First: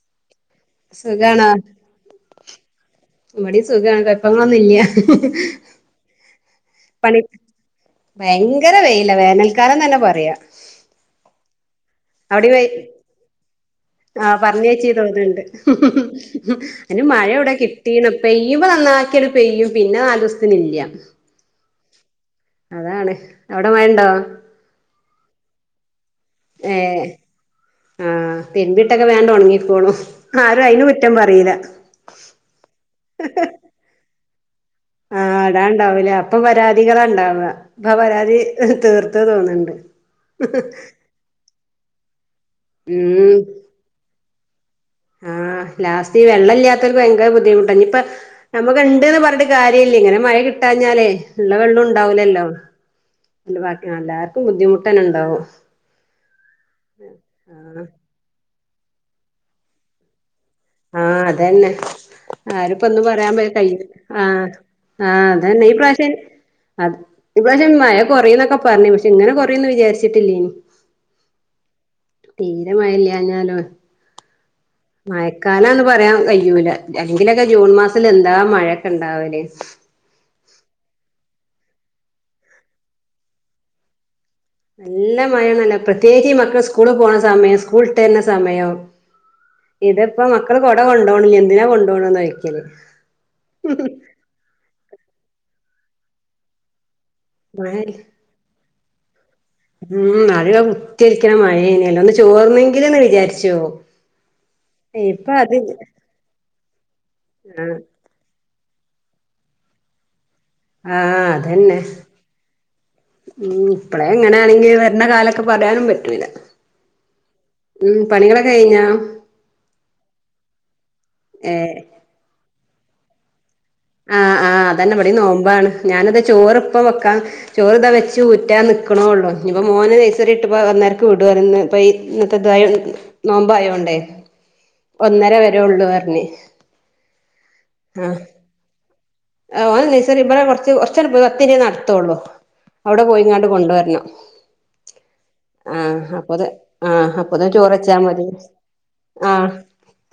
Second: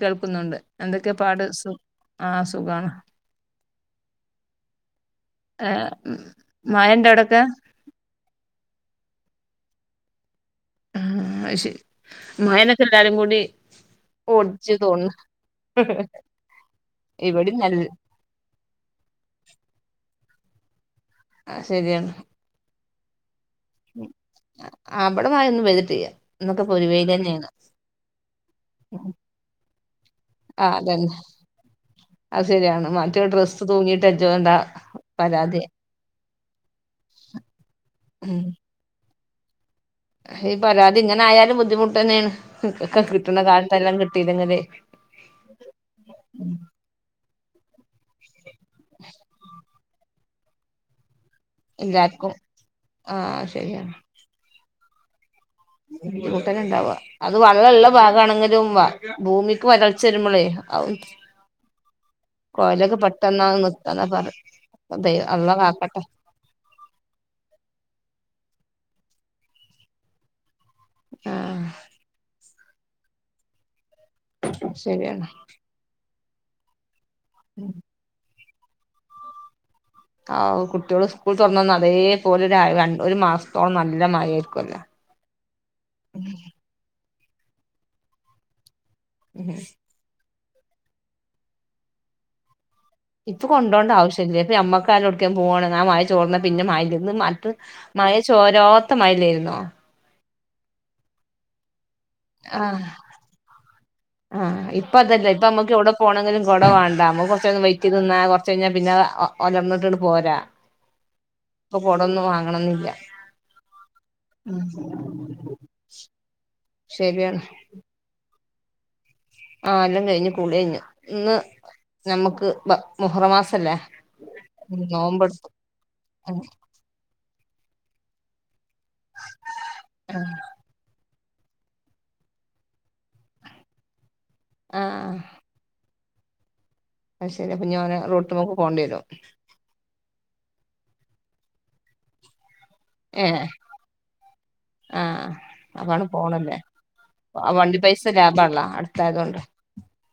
കേൾക്കുന്നുണ്ട് എന്തൊക്കെ പാട് സ മടി സുഖമാണ് കുഴപ്പങ്ങളൊന്നുംല്ല മഴന്റെ അടക്കെ ഭയങ്കര വേയില്ല വേനൽക്കാലം തന്നെ പറയാ ആഹ ശെ മയനക്കെല്ലാരും കൂടി ആഹ പറഞ്ഞ ഓടിച്ചു ചേച്ചീ തോന്നുന്നു തോന്നുന്നുണ്ട് അതിന് മഴ ഇവിടെ ഇവിടിം നല്ല കിട്ടീണ പെയ്യുമ്പോ നന്ന ആാക്കല് പെയ്യും പിന്നെ ആലോത്തിന്ല്ല ആഹ ശരിയാണ് അതാളെ അവിടെ ആയ ഒന്നന്ന് വ്തിട്ട ചെയ്യ എന്നൊക്കെ പൊരുവേ തന്നെെയ്യണ ആ പിെൻ വീട്ടൊക്കെ വേണ്ട ഉണങ്ങിിക്കോണു ആരും ആഹ് അയിന് കുറ്റം അതന്നെ പറയില്ല അത് ശരിയാണ് മറ്റൊരു ഡ്രസ്സ് തൂങ്ങിയിട്ട് അജോ വണ്ടാ ആഹ അടാ ഉണ്ടാവലേ അപ്പൊ പരാതികള ഉണ്ടാവ അപ്പൊ ഉം പരാതി തീർത്ത ഇത തോന്നുന്നുണ്ട് ഈ പരാതി ഇങ്ങനെ ആയാലും ബുദ്ധിമുട്ട് തന്നെയാണ്െ കിട്ടുന്ന ഉം കാലത്തെ എല്ലാം കിട്ടീല്ലങ്ങനെ ആഹ് ലാസ്റ്റ് ഈ വെള്ളം ഇല്ലാത്തവർക്ക് ഭയങ്കര ബുദ്ധിമുട്ട ഇനി ഇപ്പ നമുക്കുണ്ട്ന്ന് പറഞ്ഞിട്ട് കാര്യമില്ലേ ഇങ്ങനെ മഴ കിട്ടാഞ്ഞാലേ ഉള്ള വെള്ളം എല്ലാർക്കും ഉണ്ടാവലല്ലോ ആഹ് അ ബാക്കി എല്ലാവർക്കും ബുദ്ധിമുട്ട് തന്നെ ഉണ്ടാവും കൂട്ടന ഉണ്ടാവാ അത് ആഹ് വെള്ളംമള്ള ഭാഗമാണെങ്കിലും വ ഭൂമിക്ക് വരൾച്ച വരുമ്പോളേ ആഹ അതന്നെ ആരിപ്പ കൊയലൊക്കെ ഒന്നും പറയാൻ പോ പെട്ടെന്നാ കഴ നിർത്താന്നാ പറ ആഹ ദൈ ആഹ് അള്ള അതന്നെ ഈ കാക്കട്ടെ പ്രാവശ്യ അത് ഇപശെ മഴ കൊറ എന്നൊക്കെ പറഞ്ഞു പക്ഷെ ഇങ്ങനെ കൊറന്ന് വിചാരിച്ചിട്ടില്ലേ ഇനി ആഹ തീരമായില്ല അഞ്ഞാലും ശരിയാണ് പറയാൻ കഴിയൂല അല്ലെങ്കിലൊക്കെ ജൂൺ മാസത്തില് എന്താ മഴൊക്കെ ഉണ്ടാവല് ആ കുട്ടികട് സ്കൂൾ തുറന്ന വന്ന് അതേപലെ ര ഒരു മാസത്തോളം നല്ല മ നല്ല മഴണല്ല പ്രത്യേകിച്ച് മക്കൾ സ്കൂള പോണ സമയം സ്കൂൾ ഇട്ട തരുന്ന സമയം ഉം ഇതിപ്പോ മക്കള്ടെ കൊണ്ടുപോണില്ല എന്തിനാ കൊണ്ടുപോണന്ന്ോിക്കല് ഇപ്പൊ കൊണ്ടോണ്ട ആവശ്യമില്ലല്ല ഇപ്പ അമ്മക്കാലോടക്കൻ പോാണ് ാ മായ ചോർന്ന പിന്നെ മായ ഇ മറ്റ മഴ ചോരോത്ത മഴയിലായിരുന്നു ഉം അതിിക കുറ്റരിക്കണ മഴേനെയല്ല ഒന്ന് ചോർന്നെങ്കിലന്ന് ആഹ് വിചാരിച്ചോ ആഹ് ഇപ്പതന്നെ ഇപ്പൊ നമുക്ക് എവിടെ പോണെങ്കിലും കുട വേണ്ട നമ്മ കുറച്ചന്ന് ആഹ് വെറ്റി നിന്നാ കൊറച്ച പിന്നെ ഒലർന്നിട്ടി പോരാ ആഹ് ഇപ്പൊ കൊടൊന്നും വാങ്ങണംന്നില്ല ഉ ഇപ്പഴേ എങ്ങനെയാണെങ്കിൽ വരണ്ട കാലൊക്കെ പറയാനും പറ്റൂില്ല ശരിയാണ് കഴിഞ്ഞ ആ എല്ലാം കഴിഞ്ഞ കൂള കഴിഞ്ഞു ഇന്ന് ഏഹ് നമ്മുക്ക് മഹറമാസ ആഹ് ആഹ് അതന്നെ അടി നോമ്പാണ് ഞാന ഇത് ചോറ്പ്പ വെക്കാം ചോറ് ഇതാ വെ ചൂറ്റാ നിക്കക്കണള്ളൂ ഇപ്പപ്പോ മോന കൈസറി ഇട്ട് വന്നേരം വിടു പറന്ന് പ ഇന്നത്തെ ഇതായ നോമ്പയോണ്ടേ ആഹ് ഒന്നര വരെ ഉള്ളു പറഞ്ഞ അത് ശരിപ്പ ഞാൻ റൂട്ട്ക്ക് പോണ്ടി വരോ ഇ കൊറച്ച് കൊറച്ച ഒത്തിരിേ നടത്തുള്ളൂ അവിടെ പോയി ഇങ്ങാട്ട് കൊണ്ടുവരണം ആഹ ആഹ് അതാണ് അപ്പൊത് പോണല്ലേ ആഹ് ആ അപ്പൊത്തിന് വണ്ടി ചോറെച്ചാ പൈസ ലാഭള്ള അടുത്തായതൊണ്ട്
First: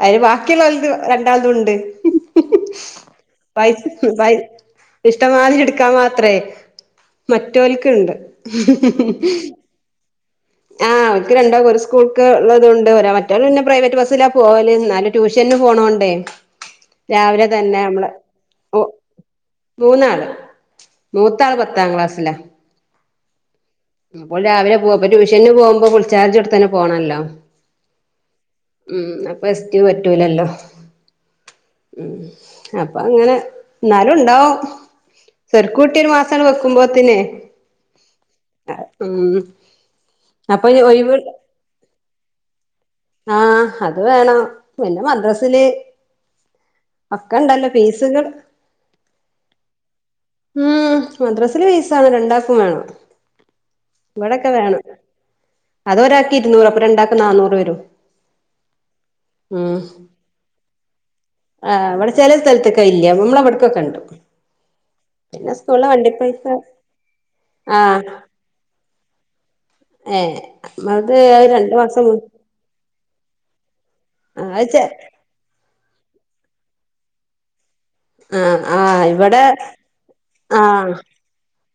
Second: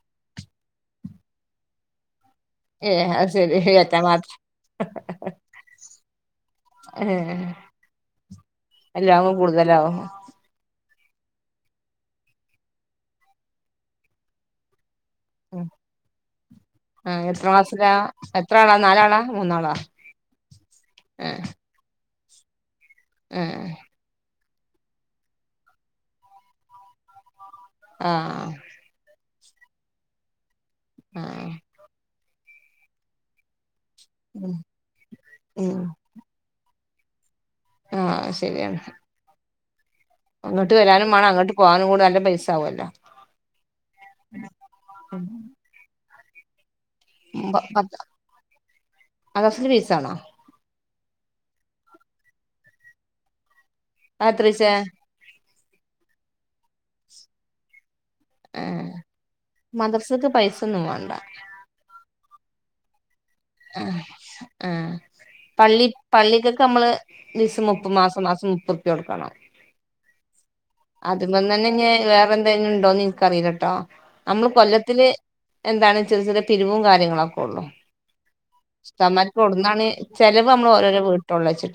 അന് ബാക്കിയുള്ള വലത് രണ്ടാമതും ഉണ്ട് ഏ അ ശരിക്ക ഇഷ്ടമാതി എടുക്കാ മാത്രേ ഏഹ് മറ്റവൽക്കുണ്ട് എല്ലാകുമ്പോ കൂടുതലാവും ആഹ അവക്ക് രണ്ടാ ഒരു സ്കൂൾക്ക ഉള്ളതുകൊണ്ട് മറ്റ് പിന്നെ പ്രൈവറ്റ് ബസ്സിലാ പോവല് എന്നാല ട്യൂഷന് പോണോണ്ടേ ആഹ് രാവിലെ എത്ര തന്നെ ക്ലാസ്സിലാ നമ്മള് എത്ര ആളാ ഓ നാലാളാ മൂന്നാളാ മൂന്നാള് മൂത്താള് പത്താം ക്ലാസ്സിലാ ഉം അപ്പോൾ രാവിലെ പോവപ്പോ ട്യൂഷന് പോകുമ്പോൾ വിളിച്ചാർജ് അടുത്ത തന്ന പോണമല്ലോ ആഹ ഉം അപ്പൊ എസ്റ്റ പറ്റൂലല്ലോ ആഹ ഉ അപ്പൊ അങ്ങനെ എന്നാലും ഉം ഉണ്ടാവും ചെരുക്കൂട്ടി ഒരു മാസ നക്കുമ്പോത്തിനെ ആഹ ശരിയാണ് അപ്പൊ അങ്ങോട്ട് ഈ വരാനും ഒഴിവ് മേ അങ്ങോട്ട് പോകാനും കൂട നല്ല പൈസ ആകുമല്ലോ ആഹ അത് വേണം പിന്നെ മദ്രസില് അക്ക ഇണ്ടല്ലോ പത്ത് ഫീസുകൾ മദ്രസിന്റെ ഫീസാണോ ഉം മദ്രാസില് പെയസാണ് രണ്ടാാക്കും വേണം അത് ഇവിടൊക്കെ എത്രേച്ചാ വേണം അതൊരാക്കി ഇരുന്നൂറ അപ്പ രണ്ടാക്ക നന്നൂറ് വരും ആഹ് ഉ മദ്രസക്ക് പൈസൊന്നും വേണ്ട ആഹ അവിടെ ചില സ്ഥലത്തൊക്കെ ഇല്ല നമ്മള അവിടക്കൊ കണ്ടു ആഹ് പള്ളി പള്ളിക്കൊക്കെ നമ്മള് ദിവസം മുപ്പ മാസം മാസം മുപ്പറുപ്പ്യ കൊടുക്കണം ഏ അതിപ തന്നെ ഇ വേറെ എന്തന്നും ഉണ്ടോന്ന് എനക്ക്റിയിലട്ടോ നമ്മള് ആഹ് അത് ചെ കൊല്ലത്തില് എന്താണ് ചെറ ചെറ പിരിവും കാര്യങ്ങളൊക്കെ ഉള്ളൂ ആഹ് ആഹ് ഇമാപ്പ ഇവിടെ ഇടുന്നാണ് ചിലവ് നമ്മള് ആഹ് ഓരോരോ വീട്ടള്ള വച്ചിട്ട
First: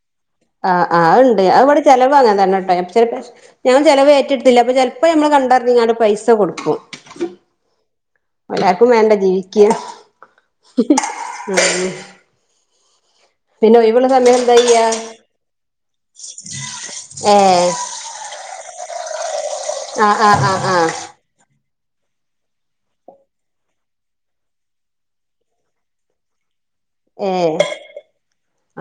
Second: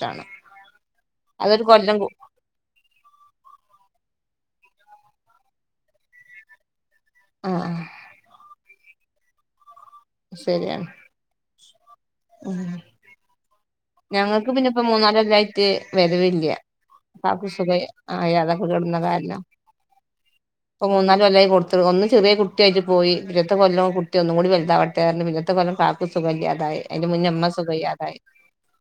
ആഹ് ആ ഉണ്ട് അ ഇവിടെ ചിലവ് അങ്ങാൻ തന്നെട്ടെ ഞാൻ ചിലവ പത്തില്ല അപ്പൊ ചെപ്പോ ഞമ്മള് കണ്ടരങ്ങ പൈസ കൊടുക്കും ആഹ ആ എല്ലാവർക്കും വേണ്ട ജീവിക്കുക ശരിയാണ് മ ഉ സമയം ഞങ്ങൾക്ക് എന്താ പിന്നെ ഇപ്പ ചെയ്യാ മൂന്നാാല എല്ലായിട്ട് വരവില്ല സക്ഷു സുഖ ഏഹ് ആ യാതൊക്ക കടുന്ന കാര്യം ആഹ ആഹ് ആഹ് ആഹ കൊല്ലായി കൊടുത്ത് ഒന്ന് ചെറിയ കുട്ടിയായിട്ട് പോയി പിന്നത്തെ കൊല്ലം കുട്ടിയ ഒന്നും കൂടി വലുതാവട്ടൊയിരുന്നു പിന്നച്ചത്തെ കൊല്ലം കാക്കക്ക് സുഖമല്ലാതായി അതിന്റെ മുന്നമ്മ ഏഹ് സുഖയാതായി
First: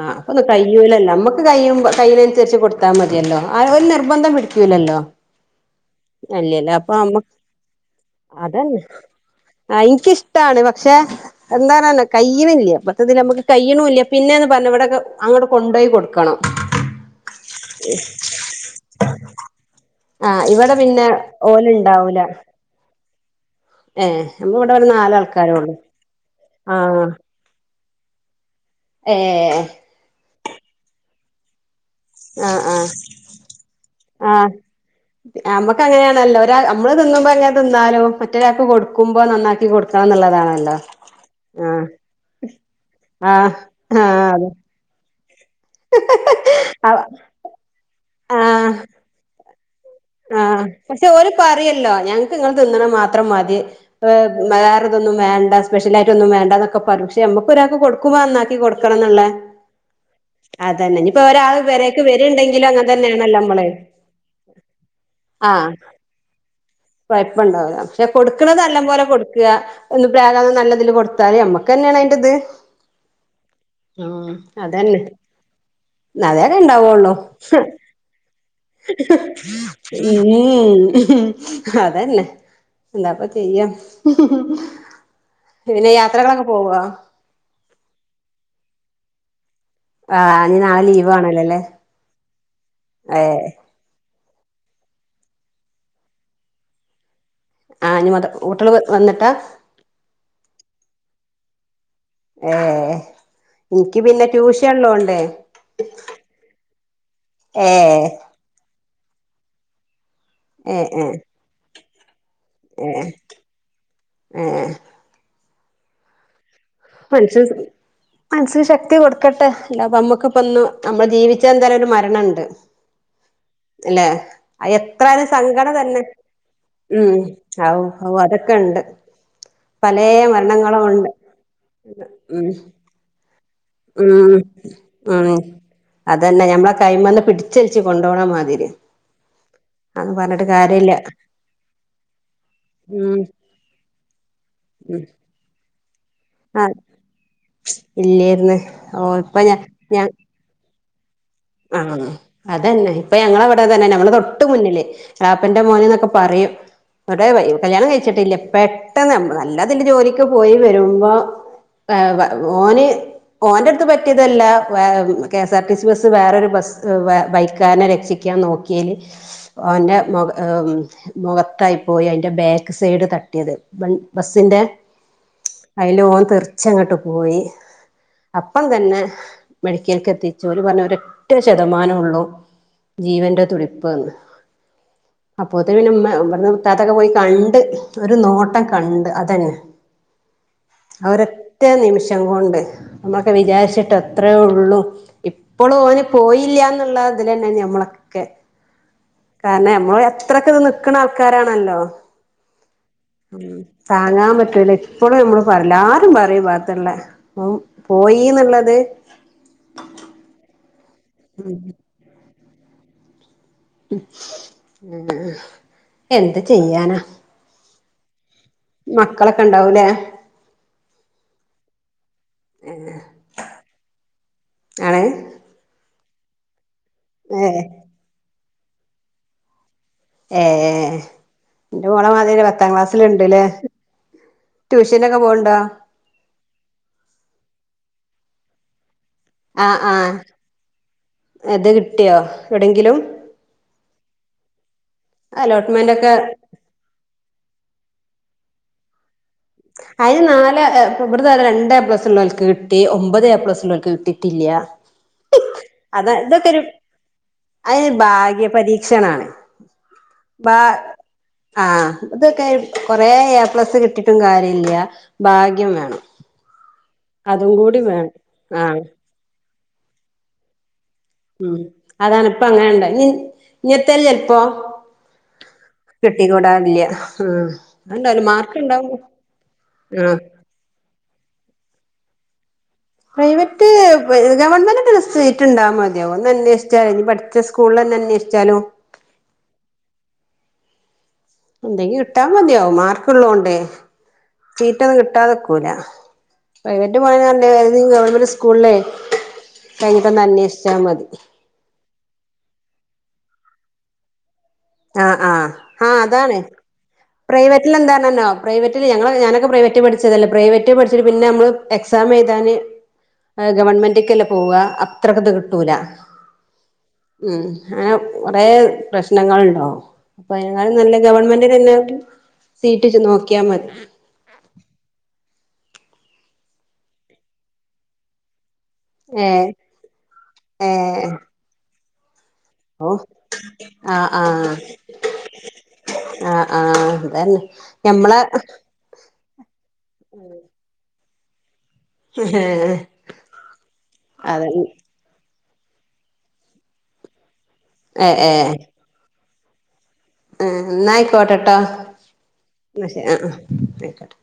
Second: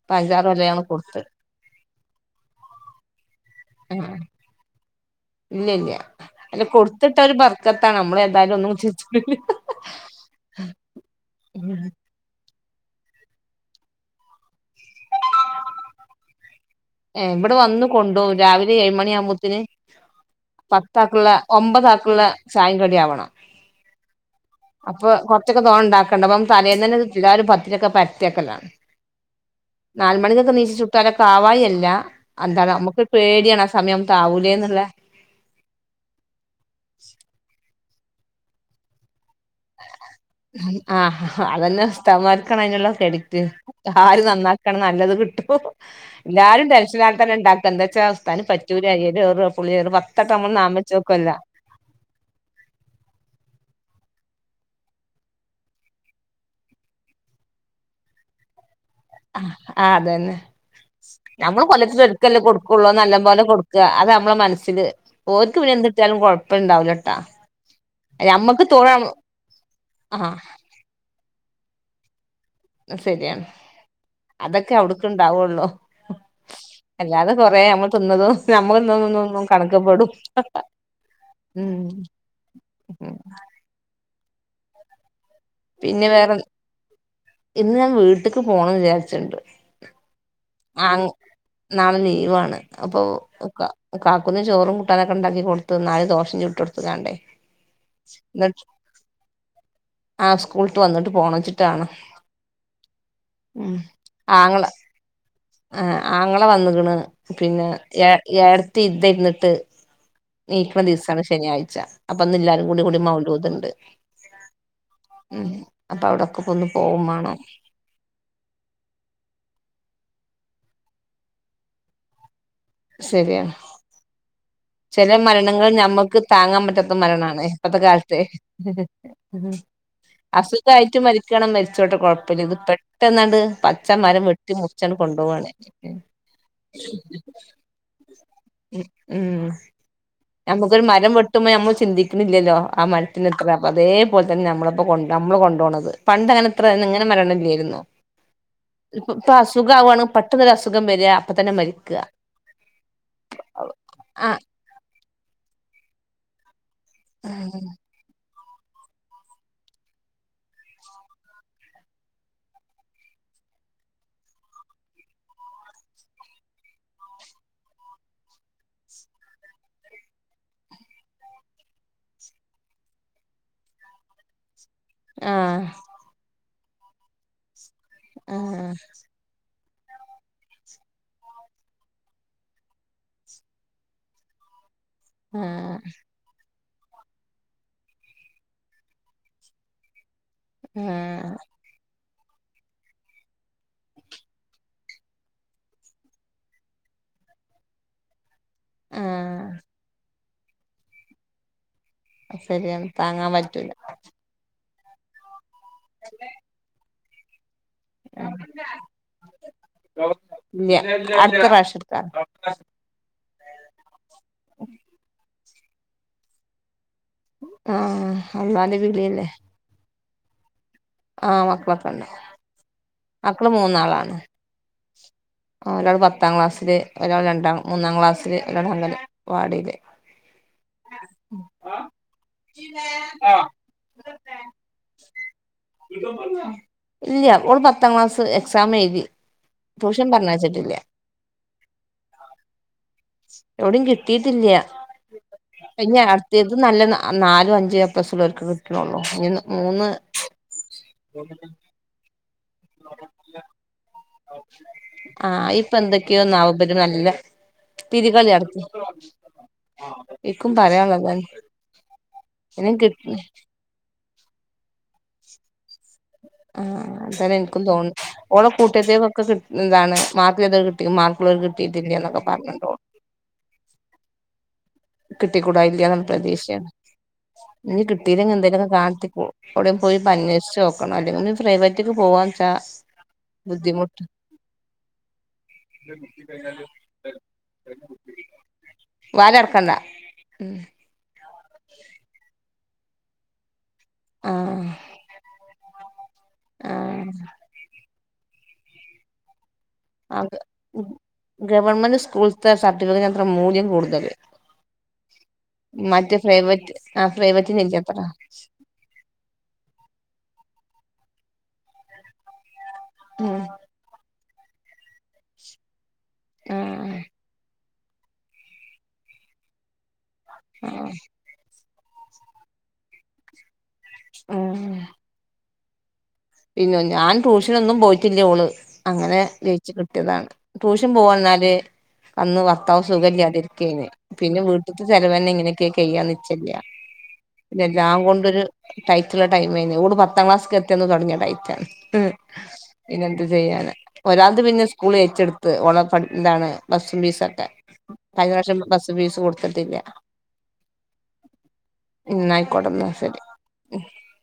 ആഹ് അപ്പൊന്ന കയ്യൂലല്ലോ നമ്മുക്ക് കയ്യുമ കയ്യിനുസരിച്ച് കൊടുത്താൽ മതിയല്ലോ ആ ഒരു ആഹ് നിർബന്ധം പിടിക്കൂല്ലോ ഇല്ല ഇല്ല അല്ല അപ്പൊ കൊടുത്തിട്ട അമ്മ ഒരു വർക്കത്താണ് നമ്മള് എന്തായാലും ഒന്നും അതന്നെ ചച്ചില്ല എന്താരന്ന കയ്നില്ലയ ഇപ്പത്തതിൽ നമുക്ക് കയ്യണല്ല പിന്നെന്ന് പറഞ്ഞ ഇവിടെക്കെ അങ്ങോട്ട കൊണ്ടപോയി കൊടുക്കണം ഇവിടെ വന്നു കൊണ്ടു പോ രാവിലെ ഏഴ മണി ആവുമ്പോത്തിന് ആഹ് ഇവിടെ പിന്നെ പത്താക്കുള്ള ഓല് ഇണ്ടാവൂല ഒമ്പതാക്കുള്ള ചായങ്കടിി ആവണം ഏഹ് നമ്മള് ഇവിടെ ഒരു അപ്പൊ നാലാൾക്കാരേ കൊറച്ചൊക്കെ ഉള്ളു തോണ ഉണ്ടാക്കണ്ട അപ്പം തലേന്ന് തന്നെ കിട്ടില്ല ഒരു പത്ത് ഇതിരൊക്കെ പറ്റേക്കലാണ് ഏ നീശി ചുട്ടാല ക ആാവായില്ല ആഹ് എന്താ ആഹ് നമുക്ക് പേടിയാണ് ആ സമയം താവൂലേന്നുള്ള നമുക്ക് അങ്ങനെയാണല്ലോ ഒരാ നമ്മള് തിന്നുമ്പോ അങ്ങനെ തിന്നാലോ മറ്റൊരാൾക്ക് കൊടുക്കുമ്പോ നന്നാക്കി കൊടുക്കണം എന്നുള്ളതാണല്ലോ ആ അതന്നെ ആഹ് സ്ഥമാരിക്കണംുള്ള കെടറ്റ് ആഹ് ആഹ് അതെ നന്നാക്കണം നല്ലത് കട്ട എല്ലാരും ടെൻഷന ആൽ തന്നെ ഉണ്ടാക്ക എന്താ വച്ചാ അവസ്ഥാനും പറ്റൂലല് ആ പക്ഷെ ഒരു പറയല്ലോ ഞങ്ങക്ക് ഇങ്ങൾ തിന്നണ മാത്രം മതി വേറെ ഇതൊന്നും വേണ്ട സ്പെ്യലയിട്ട ഒന്നും വേണ്ട എന്നൊെ പക്ഷ നമുക്ക് ഒരാക്ക് കൊടുക്കോ എന്നാക്കി കൊടുക്ക നക്കണംന്ന ആഹ് അതന്നെ അതന്നെ ഇനിപ്പോൊ ഒരാൾ നമ്മള് കൊല്ലത്തില് വരക്ക്െ ഒരിക്കല്ലേ വരുണ്ടെങ്കിലും അങ്ങനെ കൊടുക്കുള്ളൂ നല്ല തന്നെയാണല്ലോ പോലെ നമ്മള് കൊടുക്കുക അത് നമ്മളെ മനസ്ൽ ഓർക്ക് പിെ എന്ത്രിച്ചാലുംഴ കുഴപ്പുണ്ടാവില്ല പക്ഷെ ഞമ്മക്ക് കൊടുക്കണതെല്ലാം തോണ പോലെ കൊടുക്കുക ഒന്ന് ആഹ് പ്രഗംം നല്ലതില് കൊടുത്താാലേ നമ്മക്ക് തന്നെയാണ് അയി്ത് ശരിയ ഉ അതന്നെതൊക്കെ ഇണ്ടാവള്ളോ അല്ലാതെ കൊറേ നമ്മൾ തിന്നതും നമ്മൾ തിന്നതൊന്നും കണക്ക് പെടും ഉ ഉം അതല്ലെ എന്താപ്പൊ ചെയ്യാം പിന്നെ വേറെ ഇന്ന് ഞാൻ വീട്ടക്ക് പോണം വിചാരിച്ചട്ടുണ്ട് ആഹ ആ നാളെ ലീവാണ് ഏഹ് അപ്പൊക്ക കാക്കുന്നന്ന് ചോറും കട്ടാനൊക്കെ ഉണ്ടാക്കി കൊടുത്ത എന്നാലല് ദോഷം ചുട്ട കൊടുത്തതാണ്ടേ ആഹ് ഇനി മത എന്നിട്ട് കുട്ടികള് വന്നിട്ടാ ആ സ്കൂളട്ട് വന്നിട്ട് പോണ വെച്ചിട്ടാണ് ഏ എനിക്ക് പിന്നെ ട്യൂഷൻള്ളത്ോണ്ടേ ആഹ ആങ്ങളെ വന്നണ് പിന്നെ ഏഹ് ഏ ടത്ത് ഇത് ഇരുന്നിട്ട് നീക്കമ ഏഹ് ഏഹ് ദിവസമാണ് ശനിയാഴ്ച അപ്പന്ന് എല്ലാരും കൂടി കൂടി ഏഹ് മൗലോത്ണ്ട് ഏഹ് ഉ അപ്പ അവിടെക്കെ മനന് മനസ്സിന് ശക്തി കൊടുക്കട്ടെ അല്ല അപ്പ നമ്മുക്ക് ഇപ്പൊന്ന് നമ്മള് ജീവിച്ചാൻ തന്നെ ഒരു മരണുണ്ട് ശരിയാണ് ചില എത്രായാലും മരണങ്ങൾ സങ്കടം തന്നെ നഞമ്മുക്ക് താങ്ങാൻ പറ്റാത്ത ഉം മരണാണ് ഔ ഇപ്പത്തെ ഔ കാലത്ത് അതൊക്കെ ഉണ്ട് പലേ മരണങ്ങളും അസുഖായിട്ട് ഉണ്ട് മരിക്കണം മരിച്ചോട്ടെ കൊഴപ്പില്ല ഉം ഇത് പെട്ടെന്നാണ്ട് പച്ച മരം ഉം വെട്ടി മുച്ചന ഉം കൊണ്ടുപോവാണ് അതന്നെ ഞമ്മളെ കൈമന്ന് പിടിച്ചലിച്ച് ഉ ഉം അത് പറല നമ്മുക്കൊരു മരം വെട്ടുമ്പോ നമ്മൾ ചിന്തിക്കുന്നില്ലല്ലോ ആ ഉം മരത്തിന് എത്ര അപ്പൊ അതേപലെ തന്നെ നമ്മളപ്പോൊ കൊ നമ്മള് കൊണ്ടപോ പണ്ട അങ്ങനെത്ര ആഹ് ഇങ്ങനെ മരണല്ലോയിരുന്നു ഇല്ലേര്ന്ന് ഓ ഇപ്പൊ ഇപ്പ അസുഖ ആവുകാണ് പെട്ടെന്ന്ൊസുഖ അസുഖം വരി ആഹ അതന്നെ ഇപ്പൊ ഞങ്ങള അവിടെ തന്നെ ഞമ്മൾ ആ തൊട്ട് മുന്നില്േ രാപ്പന്റെ മോന എന്നൊക്കെ പറയും അവിടെ കല്യാണം കഴിച്ചിട്ടില്ലേ പെട്ടെന്ന് ന നല്ലതില് ജോലിക്ക് പോയി വരുമ്പോ ഓന് ഓന്റെ അടുത്ത് പറ്റിയതല്ല K S R T C bus വേറരു ബൈക്കാരനെ രക്ഷിക്കാൻ നോക്കിയൽ അവ്റെ മുഖത്തായി പോയി അതിന്റെ ബാക്ക് സൈഡ് തട്ടിയത് ബസിന്റെ ആഹ് അതില ഓൻ തീർച്ചങ്ങോട്ട് പോയി അപ്പം ആഹ് തന്നെ മെഡിക്കലൽ എത്തിച്ചച്ച് അവ പറഞ്ഞഞ് ഒരു എറ്റ ശതമാനം ഉള്ളൂ ജീവറെ തുടിപ്പ്ന്ന് അപ്പോത്തെ ആഹ് പിന്നെമ്മ ഇവിന്ന് ചാത്തൊക്കെ പോയി കണ്ട് ഒരു നോട്ടം കണ്ട് അതന്നെ ആഹ് അവരൊറ്റ നിമിഷം കൊണ്ട് നമ്മക്കെ വിചാരിച്ചിട്ട് എത്രയേ ഉള്ളൂ എപ്പോളും ഓന് പോയില്ല എന്നുള്ള അതില തന്നെ ഞമ്മളൊക്കെ ആഹ് കാരണം നമ്മൾ ഇത്രക്കത് നൽക്കണ ആൾക്കാരാണല്ലോ ശരിയ താങ്ങാൻ പറ്റൂല ഇപ്പോള നമ്മള് പറല ആരും പറയും പാത്തള്ള ആ പോയിന്നുള്ളത് ഇല്ല അടുത്ത വാവഷ്യത്ത എന്ത് ചെയ്യാനാ ആഹ് അൽമാതി വിളില്ലേ മക്കളൊക്കെ ഉണ്ടാവൂലേ ആഹ് വക്കമാക്കണ്ട മക്കള് മൂന്നാളാണ് ആണ് ഒരാള് പത്താം ക്ലാസ്സില് ഒരാൾ ഏ രണ്ടാം മൂന്നാം ക്ലാസ്സിൽ ഒരാട അങ്കൽ വാടിയിൽ ഏഹ് എന്റെ മോളമാതിെ പത്താം ക്ലാസ്സിലുണ്ട്ല്ലേ ട്യൂഷനൊക്കെ പോണ്ടോ ഇല്ല ഒരുഓള് പത്താം ക്ലാസ് എക്സാം എഴുതി ആ ആ ട്യൂഷൻ പറഞ്ഞ വച്ചിട്ടില്ല ഇത് കിട്ടിയോ എവിടെങ്കിലും എവിടയും കിട്ടീയിട്ടില്ല പി അലോട്ട്മെന്റ് ഒക്കെ അടുത്തത് നല്ല നാലും അഞ്ച പ്ലസ്സുള്ളവർക്ക് കിക്കണള്ളോ ഇന്ന് അയിന് നാല് പ്രൃത രണ്ടേ പ്ലസ് ഉള്ളവക്ക് കിട്ടി ഒമ്പത് പ്ലസ് ഉള്ളവക്ക് കിട്ടി ആഹ ഇപ്പൊ എന്തൊക്കെയോ നാവപര് നല്ല അതിന് തിരികളി നടത്തി ഭാഗ്യപരീക്ഷണാണ് ഇക്കും പറയാനുള്ളതാണ് ആഹ് ഇതൊക്കെ ഇനി കൊറെ കിട്ട എ പ്ലസ് കിട്ടി ഒട്ടും കാര്യ ഇല്ല ഭാഗ്യം വേണം ആഹ അതന്നെ അതും എനിക്കും കൂടി തോന്നുന്നു വേണം ഓടെ ആ കൂട്ടത്തേക്കൊക്കെ കിട്ട ഇതാണ് മാത്രമേ അത കിട്ട മാർക്കൾ ഉം കിട്ടിയിട്ടില്ല എന്നൊക്കെ അതാണ് ഇപ്പ പറഞ്ഞിണ്ടു അങ്ങനെണ്ട ഇനി ഇങ്ങനത്തേൽ ചെലപ്പോ കിട്ടിക്കൂടാ ഇല്ല എന്നുള്ള പ്രദേീശയാണ് കിട്ടിക്കൂടാറില്ല ആഹ് നനി അത്ണ്ടാവൂല കിട്ടില്ലെങ്ക മാർക്ക് എന്തേലുംെ ഇണ്ടാവും കാത്തിവിട പോയി ആഹ് പന്നച്ച് നോക്കണംോ അല്ലെങ്കിൽീ ഫ്രൈറ്റ ഇട്ടക്ക് പോ അച പ്രൈവറ്റ് ഗവൺമെന്റണ്ടാ മതിയോ ഒന്ന് അന്വേഷ പഠൂ അന്വേഷിച്ചാലോ വാല ഇറക്കണ്ടാ ഉ എന്തെങ്കി കിട്ടാ മതിയാോ മാർക്കള്ളോൊണ്ടേ ആഹ് ചീറ്റൊന്നും കിട്ടാതെക്കൂല ആഹ് പ്രൈവറ്റ് [unintelligible] സ്കൂളേ അ ഗവർമെന്റ് സ്കൂൾത്തെ സർട്ടിഫിക്കറ്റ് അത്ര മൂല്യം കൂടുതല്. ആഹ് ആഹ് ആഹ് മറ്റേ അതാണ്. പ്രൈവറ്റ് ആഹ് പ്രൈവറ്റിൽ പ്രൈവറ്റിനില്ല അത്ര എന്താണല്ലോ പ്രൈവറ്റില് ഞങ്ങള ഞാനൊക്കെ പ്രൈവറ്റ് പഠിച്ചതല്ല പ്രൈവറ്റ് പഠിച്ചിട്ട് പിന്നെ നമ്മള് എക്സാം എഴുതാന് ഉം ഗവൺമെന്റ പോവ അത്രക്കത് കിട്ടൂല ആഹ് ഉം. അങ്ങനെ കുറേ പ്രശ്നങ്ങളുണ്ടാവും അപ്പ [unintelligible] ആഹ് നല്ല ഗവൺമെന്റ് തന്നെ സീറ്റ് ഇജ്ജ് നോക്കിയാ മതി. ഉം. പിന്നെ ഞാൻ ട്യൂഷനൊന്നും പോയിട്ടില്ലേ ഓള് അങ്ങനെ ഏ ജയിച്ച് കിട്ടിയതാണ് ഏ ട്യൂഷൻ പോവാ എന്നാല് അന്ന് ഭർത്താവ് ഓ സുഖമില്ലാതിരിക്കന് ആഹ് പിന്നെ ആഹ് വീട്ടത്ത് ചെലവ തന്നെ ഇങ്ങനെയൊക്കെയ കെയ്യാന്ന് ആഹ് നിച്ചല്ല. ആഹ് അതന്നെ പിന്നെല്ലാം ഞമ്മളെ കൊണ്ടൊരു ടൈറ്റുള്ള ടൈം ആയിരുന്നു ഓട് പത്താം ക്ലാസ് എത്തന്ന് തുടങ്ങിയ ഏഹ് പിന്നെന്ത് ചെയ്യാനാ ഒരാളത് അതെ പിന്നെ സ്കൂള്ച്ചടു ഓണ ഇതാണ് ബസ് ഫീസ് ഒക്കെ ഏഹ് കഴിഞ്ഞ ഏഹ് വർഷം ബസ് ഫീസ് കൊടുത്തിട്ടില്ല. ആഹ് എന്നയിക്കോട്ടെട്ടോ ഉം ന്നാ ആയിക്കോട്ടെ ന്ന ന്നാ ശെ ശരി അഹ് അഹ് ആയിക്കോട്ടെ.